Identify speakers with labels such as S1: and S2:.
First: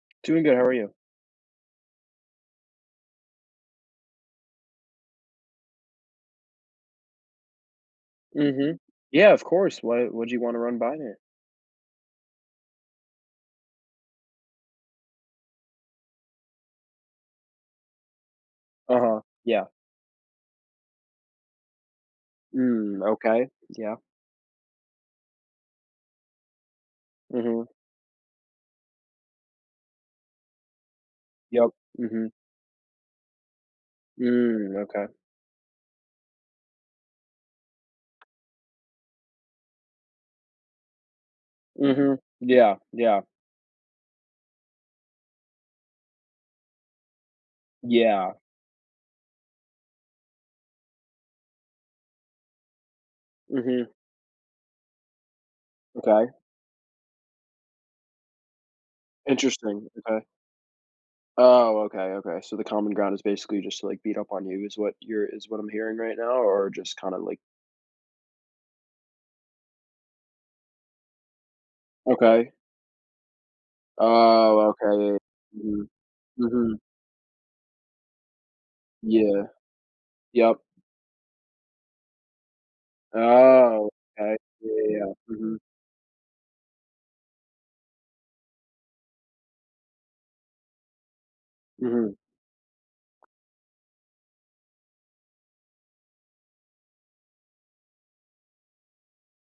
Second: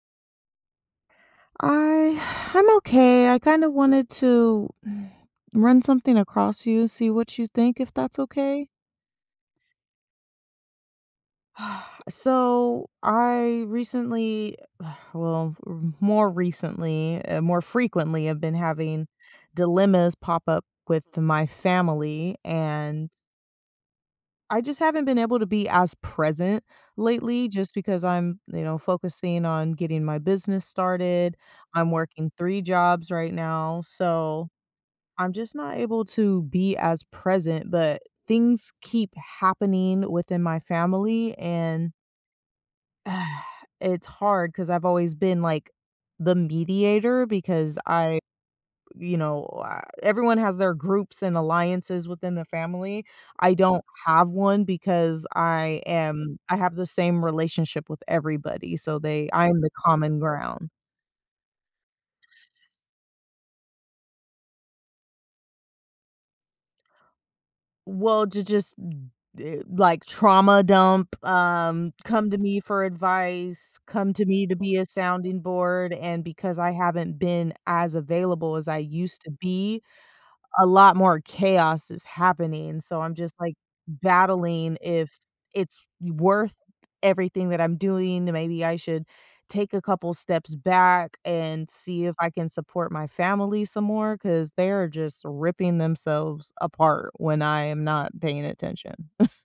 S1: Doing good, how are you?
S2: I I'm okay, I kinda wanted to run something across you, see what you think if that's okay?
S1: Mhm. Yeah, of course. What what'd you wanna run by there?
S2: Uh, so I recently Well, r more recently, eh more frequently I've been having
S1: Uh-huh. Yeah.
S2: dilemmas pop up with my family,
S1: Mm,
S2: and
S1: okay. Yeah.
S2: I just haven't been able to be as present lately,
S1: Mhm.
S2: just because I'm, you know, focusing on getting my business started,
S1: Yep,
S2: I'm
S1: mhm.
S2: working 3 jobs right now, so,
S1: Mm, okay.
S2: I'm just not able to be as present, but things keep happening within my family, and
S1: Mhm. Yeah, yeah.
S2: it's hard, 'cause I've always been, like, the mediator, because I
S1: Yeah.
S2: you know, everyone has their groups and alliances within the family, I don't
S1: Mhm.
S2: have one because I
S1: Okay.
S2: am I have the same relationship with everybody, so they I'm the
S1: Interesting,
S2: common
S1: okay.
S2: ground.
S1: Oh, okay, okay. So, the
S2: Ss
S1: common ground is basically just to, like, beat up on you is what you're is what I'm hearing right now, or just kinda like
S2: Well, to just The, like, trauma dump, um, come to
S1: Okay.
S2: me for advice, come to me to
S1: Oh,
S2: be a
S1: okay, it
S2: sounding
S1: Mm.
S2: board, and because I
S1: Mhm.
S2: haven't been as available as I used to
S1: Yeah.
S2: be,
S1: Yep.
S2: a lot more chaos is happening, so I'm just, like,
S1: Oh, okay. Yeah,
S2: battling
S1: yeah,
S2: if
S1: yeah. Mhm.
S2: it's w worth everything that I'm doing, then maybe I should take a couple steps back and see
S1: Mhm.
S2: if I can support my family some more, 'cause they are just ripping themselves apart when I am not paying attention.